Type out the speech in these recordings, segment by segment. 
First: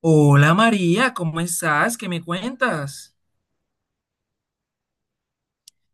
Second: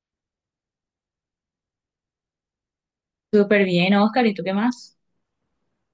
Hola María, ¿cómo estás? ¿Qué me cuentas? Súper bien, Oscar, ¿y tú qué más?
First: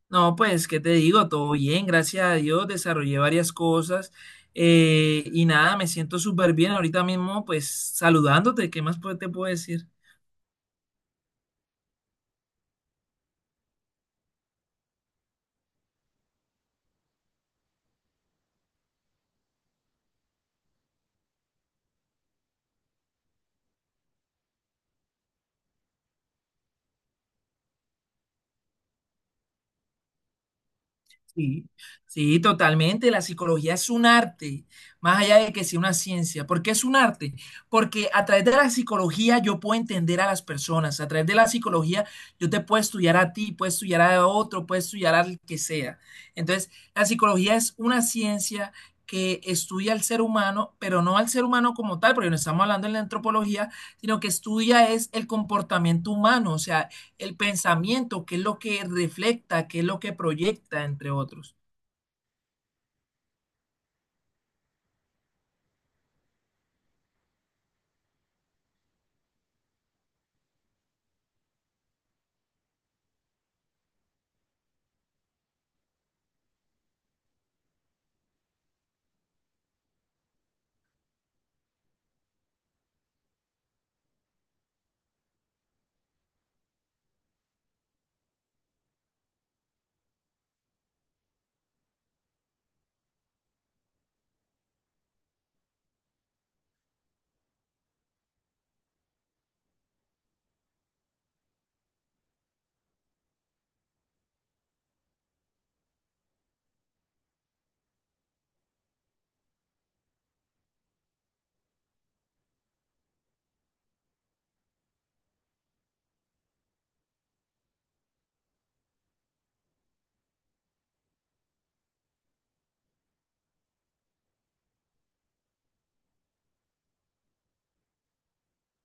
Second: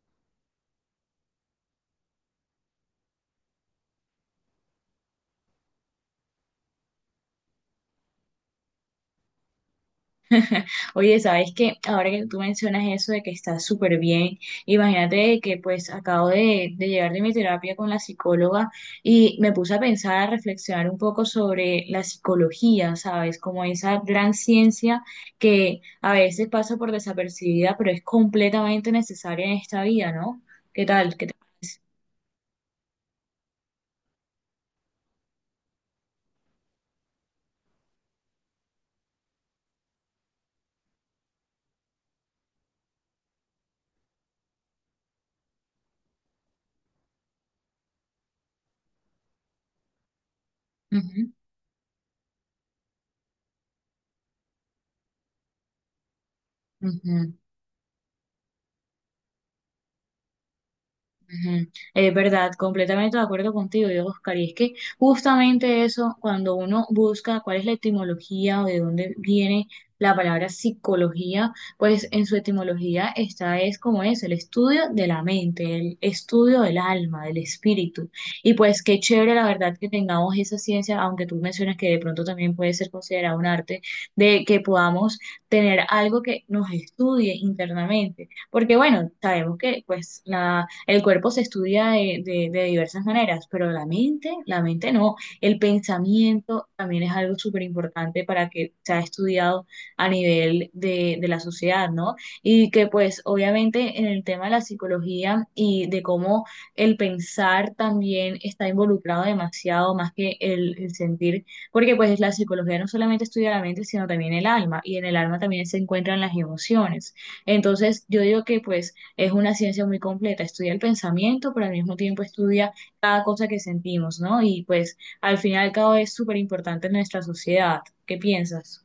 No, pues, ¿qué te digo? Todo bien, gracias a Dios, desarrollé varias cosas y nada, me siento súper bien ahorita mismo, pues, saludándote, ¿qué más te puedo decir? Oye, sabes que ahora que tú mencionas eso de que estás súper bien, imagínate que pues acabo de llegar de mi terapia con la psicóloga y me puse a pensar, a reflexionar un poco sobre la psicología, ¿sabes? Como esa gran ciencia que a veces pasa por desapercibida, pero es completamente necesaria en esta vida, ¿no? ¿Qué tal? ¿Qué te Sí, parece? sí, totalmente. La psicología es un arte, más allá de que sea una ciencia. ¿Por qué es un arte? Porque a través de la psicología yo puedo entender a las personas. A través de la psicología yo te puedo estudiar a ti, puedo estudiar a otro, puedo estudiar al que sea. Entonces, la psicología es una ciencia que estudia al ser humano, pero no al Ujú, ser humano como tal, porque no estamos hablando en la antropología, sino que estudia es el comportamiento humano, o sea, ujú. el pensamiento, que es lo que refleja, que es lo que proyecta, entre otros. Ujú. Es verdad, completamente de acuerdo contigo, yo, Oscar. Y es que justamente eso, cuando uno busca cuál es la etimología o de dónde viene la palabra psicología, pues en su etimología está es como es, el estudio de la mente, el estudio del alma, del espíritu. Y pues qué chévere la verdad que tengamos esa ciencia, aunque tú mencionas que de pronto también puede ser considerado un arte, de que podamos tener algo que nos estudie internamente. Porque bueno, sabemos que pues la el cuerpo se estudia de diversas maneras, pero la mente no. El pensamiento también es algo súper importante para que sea estudiado a nivel de la sociedad, ¿no? Y que pues obviamente en el tema de la psicología y de cómo el pensar también está involucrado demasiado más que el sentir, porque pues la psicología no solamente estudia la mente, sino también el alma, y en el alma también se encuentran las emociones. Entonces, yo digo que pues es una ciencia muy completa, estudia el pensamiento, pero al mismo tiempo estudia cada cosa que sentimos, ¿no? Y pues al final cada vez es súper importante en nuestra sociedad. ¿Qué piensas?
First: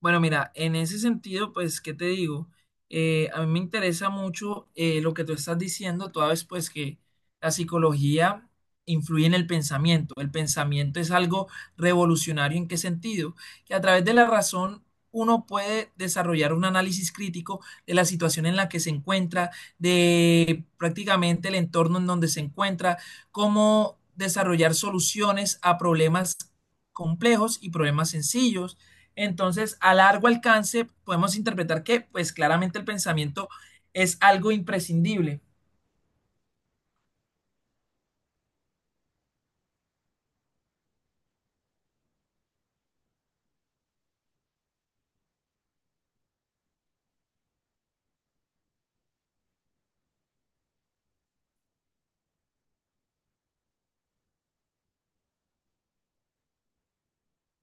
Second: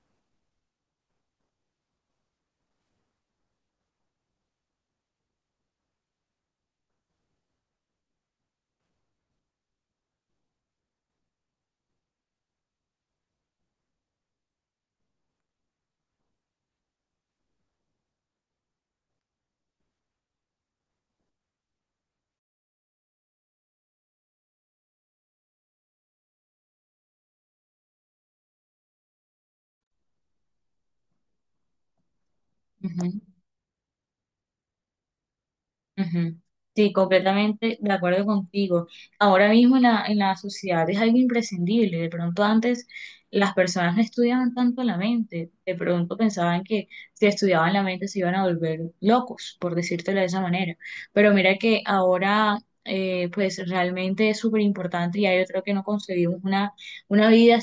Bueno, mira, en ese sentido, pues, ¿qué te digo? A mí me interesa mucho lo que tú estás diciendo, toda vez pues que la psicología influye en el pensamiento. El pensamiento es algo revolucionario. ¿En qué sentido? Que a través de la razón uno puede desarrollar un análisis crítico de la situación en la que se encuentra, de prácticamente el entorno en donde se encuentra, cómo desarrollar soluciones a problemas complejos y problemas sencillos. Entonces, a largo alcance podemos interpretar que, pues claramente el Ujú. pensamiento es algo imprescindible. Ujú. Sí, completamente de acuerdo contigo. Ahora mismo en la sociedad es algo imprescindible. De pronto antes las personas no estudiaban tanto la mente. De pronto pensaban que si estudiaban la mente se iban a volver locos, por decírtelo de esa manera. Pero mira que ahora pues realmente es súper importante y ya yo creo que no concebimos una vida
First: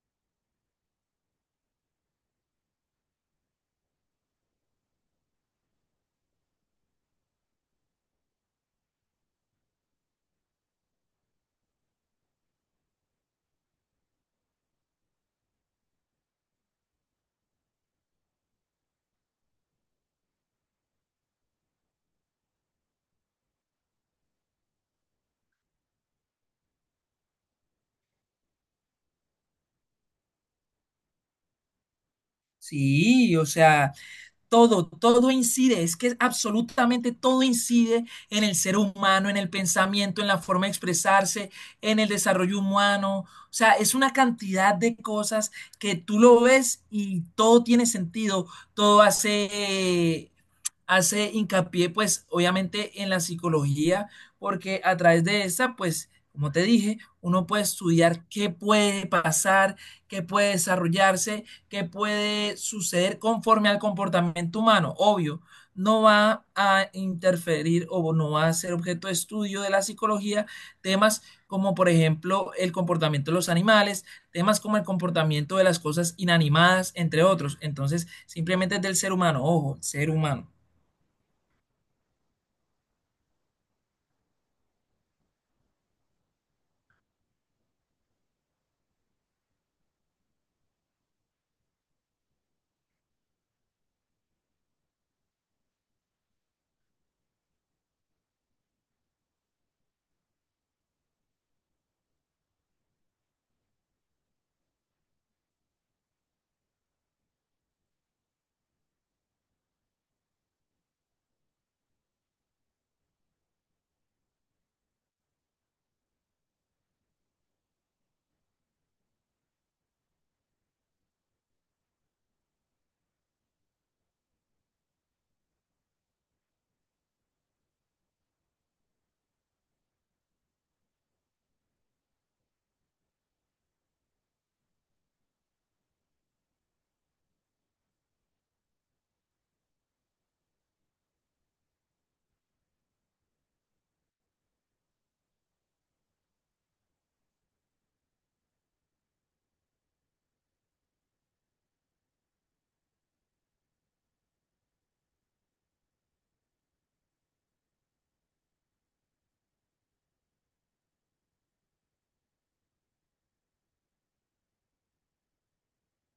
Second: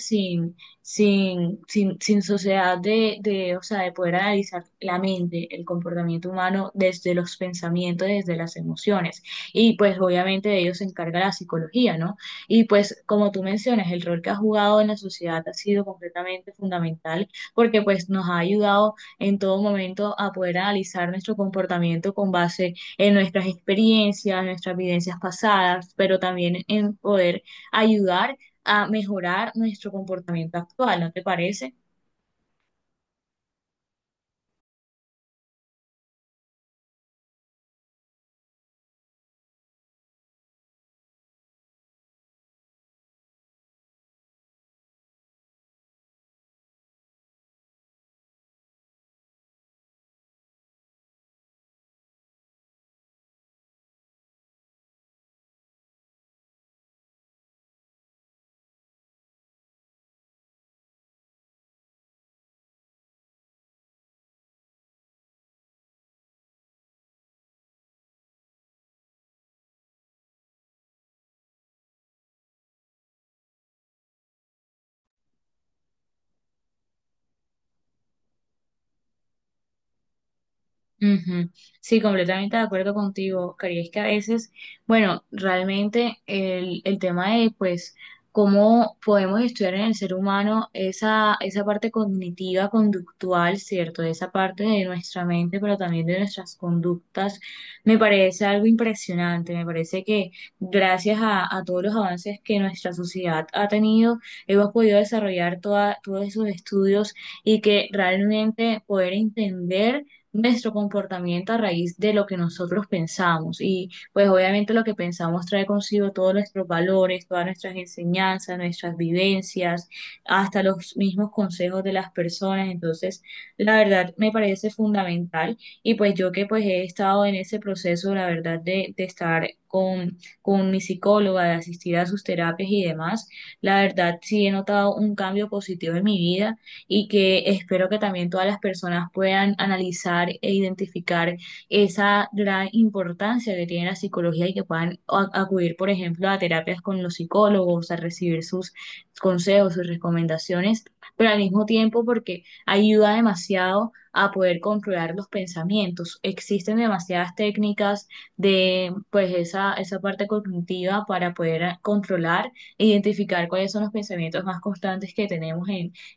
sin sociedad de, o sea, de poder analizar la mente, el comportamiento humano desde los pensamientos, desde las emociones. Y pues obviamente de ello se encarga la psicología, ¿no? Y pues como tú mencionas, el rol que ha jugado en la sociedad ha sido completamente fundamental porque pues nos ha ayudado en todo momento a poder analizar nuestro comportamiento con base en nuestras experiencias, nuestras vivencias pasadas, pero también en poder ayudar a mejorar nuestro comportamiento actual, ¿no te parece? Sí, o sea, todo incide, es que absolutamente todo incide en el ser humano, en el pensamiento, en la forma de expresarse, en el desarrollo humano. O sea, es una cantidad de cosas que tú lo ves y todo tiene sentido, todo hace hincapié, pues, obviamente en la psicología, porque a través de esa, pues, como te dije, uno puede estudiar qué puede pasar, qué puede desarrollarse, qué puede suceder conforme al comportamiento humano. Obvio, no va a interferir o no va a ser objeto de estudio de la psicología temas como, por ejemplo, el comportamiento de los animales, temas como el comportamiento de las cosas inanimadas, entre otros. Entonces, simplemente es del ser humano, ojo, ser humano. Ujú. Sí, completamente de acuerdo contigo, Oscar. Y es que a veces, bueno, realmente el tema de, pues, cómo podemos estudiar en el ser humano esa, esa parte cognitiva, conductual, ¿cierto? Esa parte de nuestra mente, pero también de nuestras conductas, me parece algo impresionante. Me parece que gracias a todos los avances que nuestra sociedad ha tenido, hemos podido desarrollar toda, todos esos estudios y que realmente poder entender nuestro comportamiento a raíz de lo que nosotros pensamos. Y pues obviamente lo que pensamos trae consigo todos nuestros valores, todas nuestras enseñanzas, nuestras vivencias, hasta los mismos consejos de las personas. Entonces, la verdad me parece fundamental. Y pues yo que pues he estado en ese proceso, la verdad, de estar con mi psicóloga, de asistir a sus terapias y demás, la verdad sí he notado un cambio positivo en mi vida y que espero que también todas las personas puedan analizar e identificar esa gran importancia que tiene la psicología y que puedan acudir, por ejemplo, a terapias con los psicólogos, a recibir sus consejos, sus recomendaciones, pero al mismo tiempo porque ayuda demasiado a poder controlar los pensamientos. Existen demasiadas técnicas de pues esa parte cognitiva para poder controlar e identificar cuáles son los pensamientos más constantes que tenemos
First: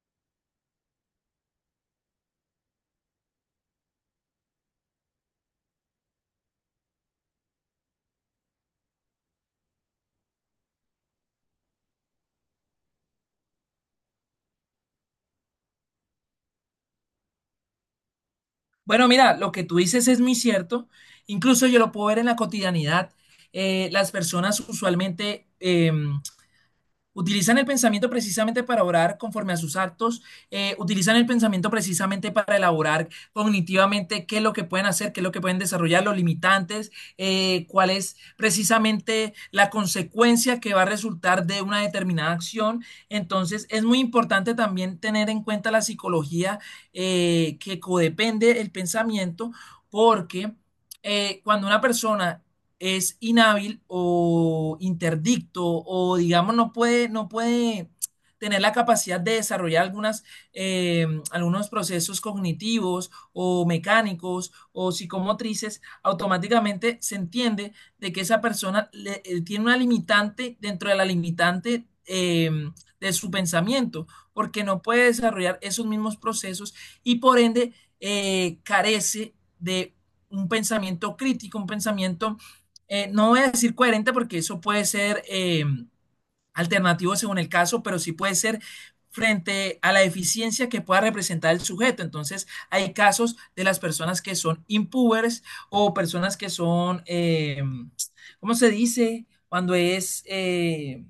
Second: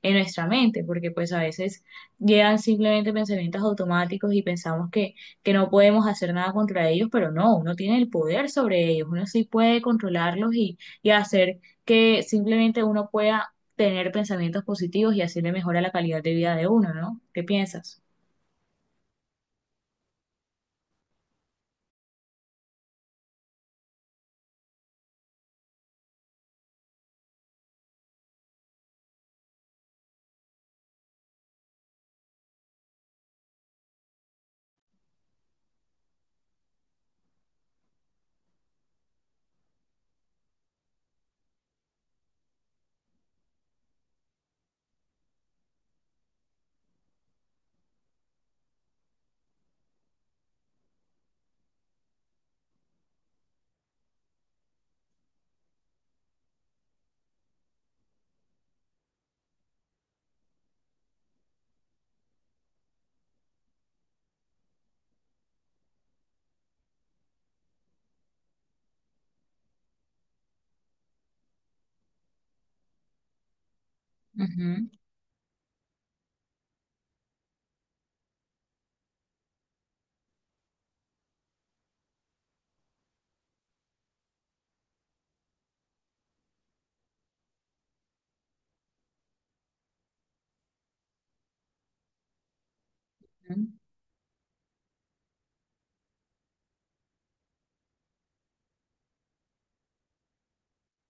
en nuestra mente, porque pues a veces llegan simplemente pensamientos automáticos y pensamos que no podemos hacer nada contra ellos, pero no, uno tiene el poder sobre ellos, uno sí puede controlarlos y hacer que simplemente uno pueda tener pensamientos positivos y así le mejora la calidad de vida de uno, ¿no? ¿Qué piensas? Bueno, mira, lo que tú dices es muy cierto. Incluso yo lo puedo ver en la cotidianidad. Las personas usualmente utilizan el pensamiento precisamente para orar conforme a sus actos, utilizan el pensamiento precisamente para elaborar cognitivamente qué es lo que pueden hacer, qué es lo que pueden desarrollar, los limitantes, cuál es precisamente la consecuencia que va a resultar de una determinada acción. Entonces, es muy importante también tener en cuenta la psicología, que codepende el pensamiento, porque cuando una persona es inhábil o interdicto o digamos no puede tener la capacidad de desarrollar algunas, algunos procesos cognitivos o mecánicos o psicomotrices, automáticamente se entiende de que esa persona tiene una limitante dentro de la limitante de su pensamiento, porque no Ujú, puede desarrollar esos mismos procesos, y por ende carece de un pensamiento crítico, un pensamiento no voy a decir coherente porque eso puede ser alternativo según el caso, pero sí puede ser frente a la eficiencia que pueda representar el sujeto. Entonces, hay casos de las personas que son impubers o personas que son, ¿cómo se dice? Cuando es,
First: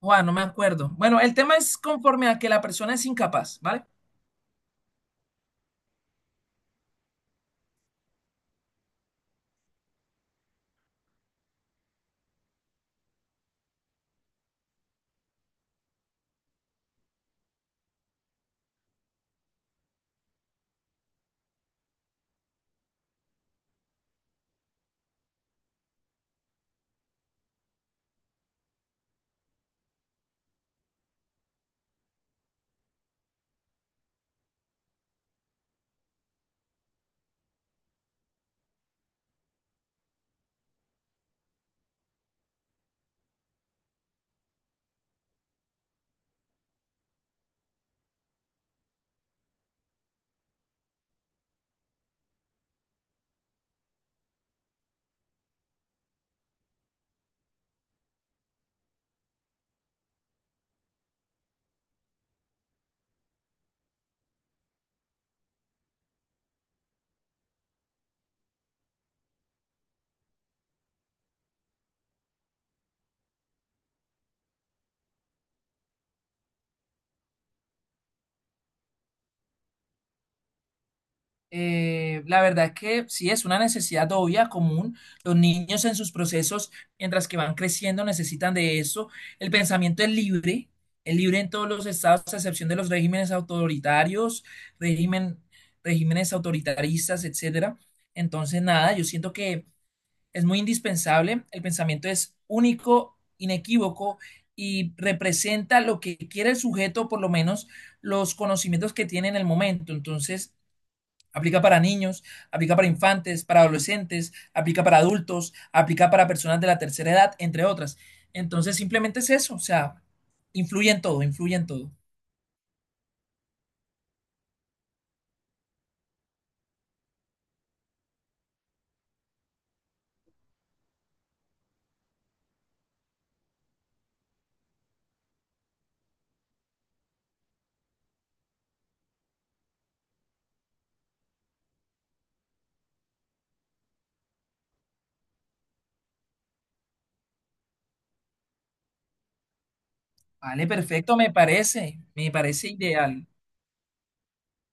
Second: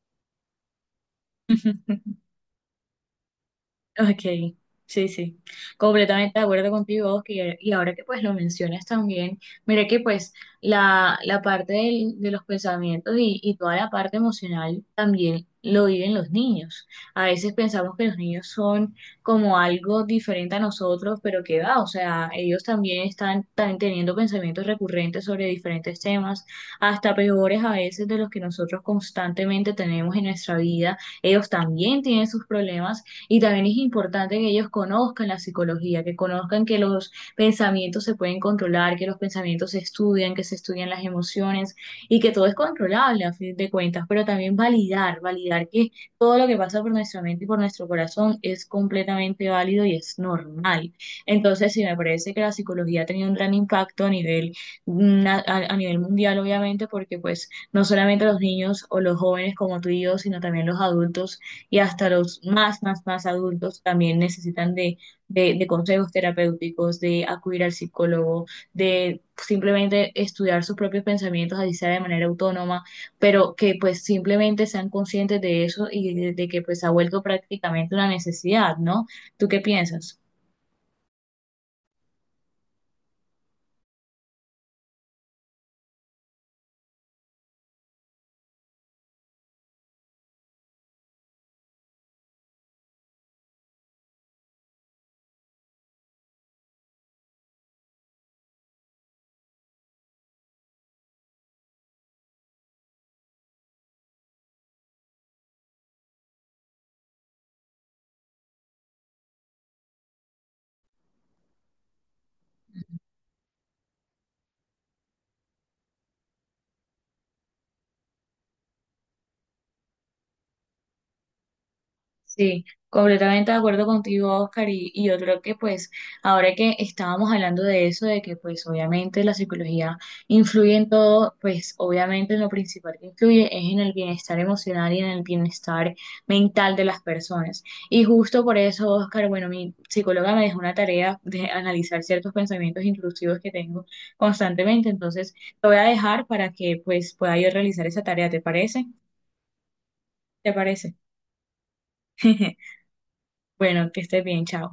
Juan, no me acuerdo. Bueno, el tema es ujú. conforme a que la persona es incapaz, ¿vale? Ok, sí, sí, completamente de acuerdo contigo, Oscar, y ahora que pues lo mencionas también, mira que pues la parte de los pensamientos y toda la parte emocional también lo viven los niños. A veces pensamos que los niños son como algo diferente a nosotros, pero que va, o sea, ellos también están, están teniendo pensamientos recurrentes sobre diferentes temas, hasta peores a veces de los que nosotros constantemente tenemos en nuestra vida. Ellos también tienen sus problemas y también es importante que ellos conozcan la psicología, que conozcan que los pensamientos se pueden controlar, que los pensamientos se estudian, que se estudian las emociones y que todo es controlable a fin de cuentas, pero también validar, validar que todo lo que pasa por nuestra mente y por nuestro corazón es completamente válido y es normal. Entonces, sí, me parece que la psicología ha tenido un gran impacto a nivel, a nivel mundial, obviamente, porque pues no solamente los niños o los jóvenes como tú y yo, sino también los adultos y hasta los más, más, más adultos también necesitan de consejos terapéuticos, de acudir al psicólogo, de simplemente estudiar sus propios pensamientos, así sea de manera autónoma, pero que pues simplemente sean conscientes de eso y de que pues ha vuelto prácticamente una necesidad, ¿no? ¿Tú qué piensas? La verdad es que sí es una necesidad obvia, común. Los niños en sus procesos, mientras que van creciendo, necesitan de eso. El pensamiento es libre en todos los estados, a excepción de los regímenes autoritarios, régimen, regímenes autoritaristas, etcétera. Entonces, nada, yo siento que es muy indispensable. El pensamiento es único, inequívoco y representa lo que quiere el sujeto, por lo menos los conocimientos que tiene en el momento. Entonces, aplica para niños, aplica para infantes, para adolescentes, aplica para adultos, aplica para personas de la tercera edad, entre otras. Entonces, simplemente es eso, o sea, influye en todo, influye en todo. Sí, completamente de acuerdo contigo, Oscar, y yo creo que pues ahora que estábamos hablando de eso, de que pues obviamente la psicología influye en todo, pues obviamente lo principal que influye es en el bienestar emocional y en el bienestar mental de las personas. Y justo por eso, Oscar, bueno, mi psicóloga me dejó una tarea de analizar ciertos pensamientos intrusivos que tengo constantemente, entonces te voy a dejar para que pues pueda yo realizar esa tarea, ¿te parece? ¿Te Vale, parece? perfecto, me parece ideal. Bueno, que estés bien, chao.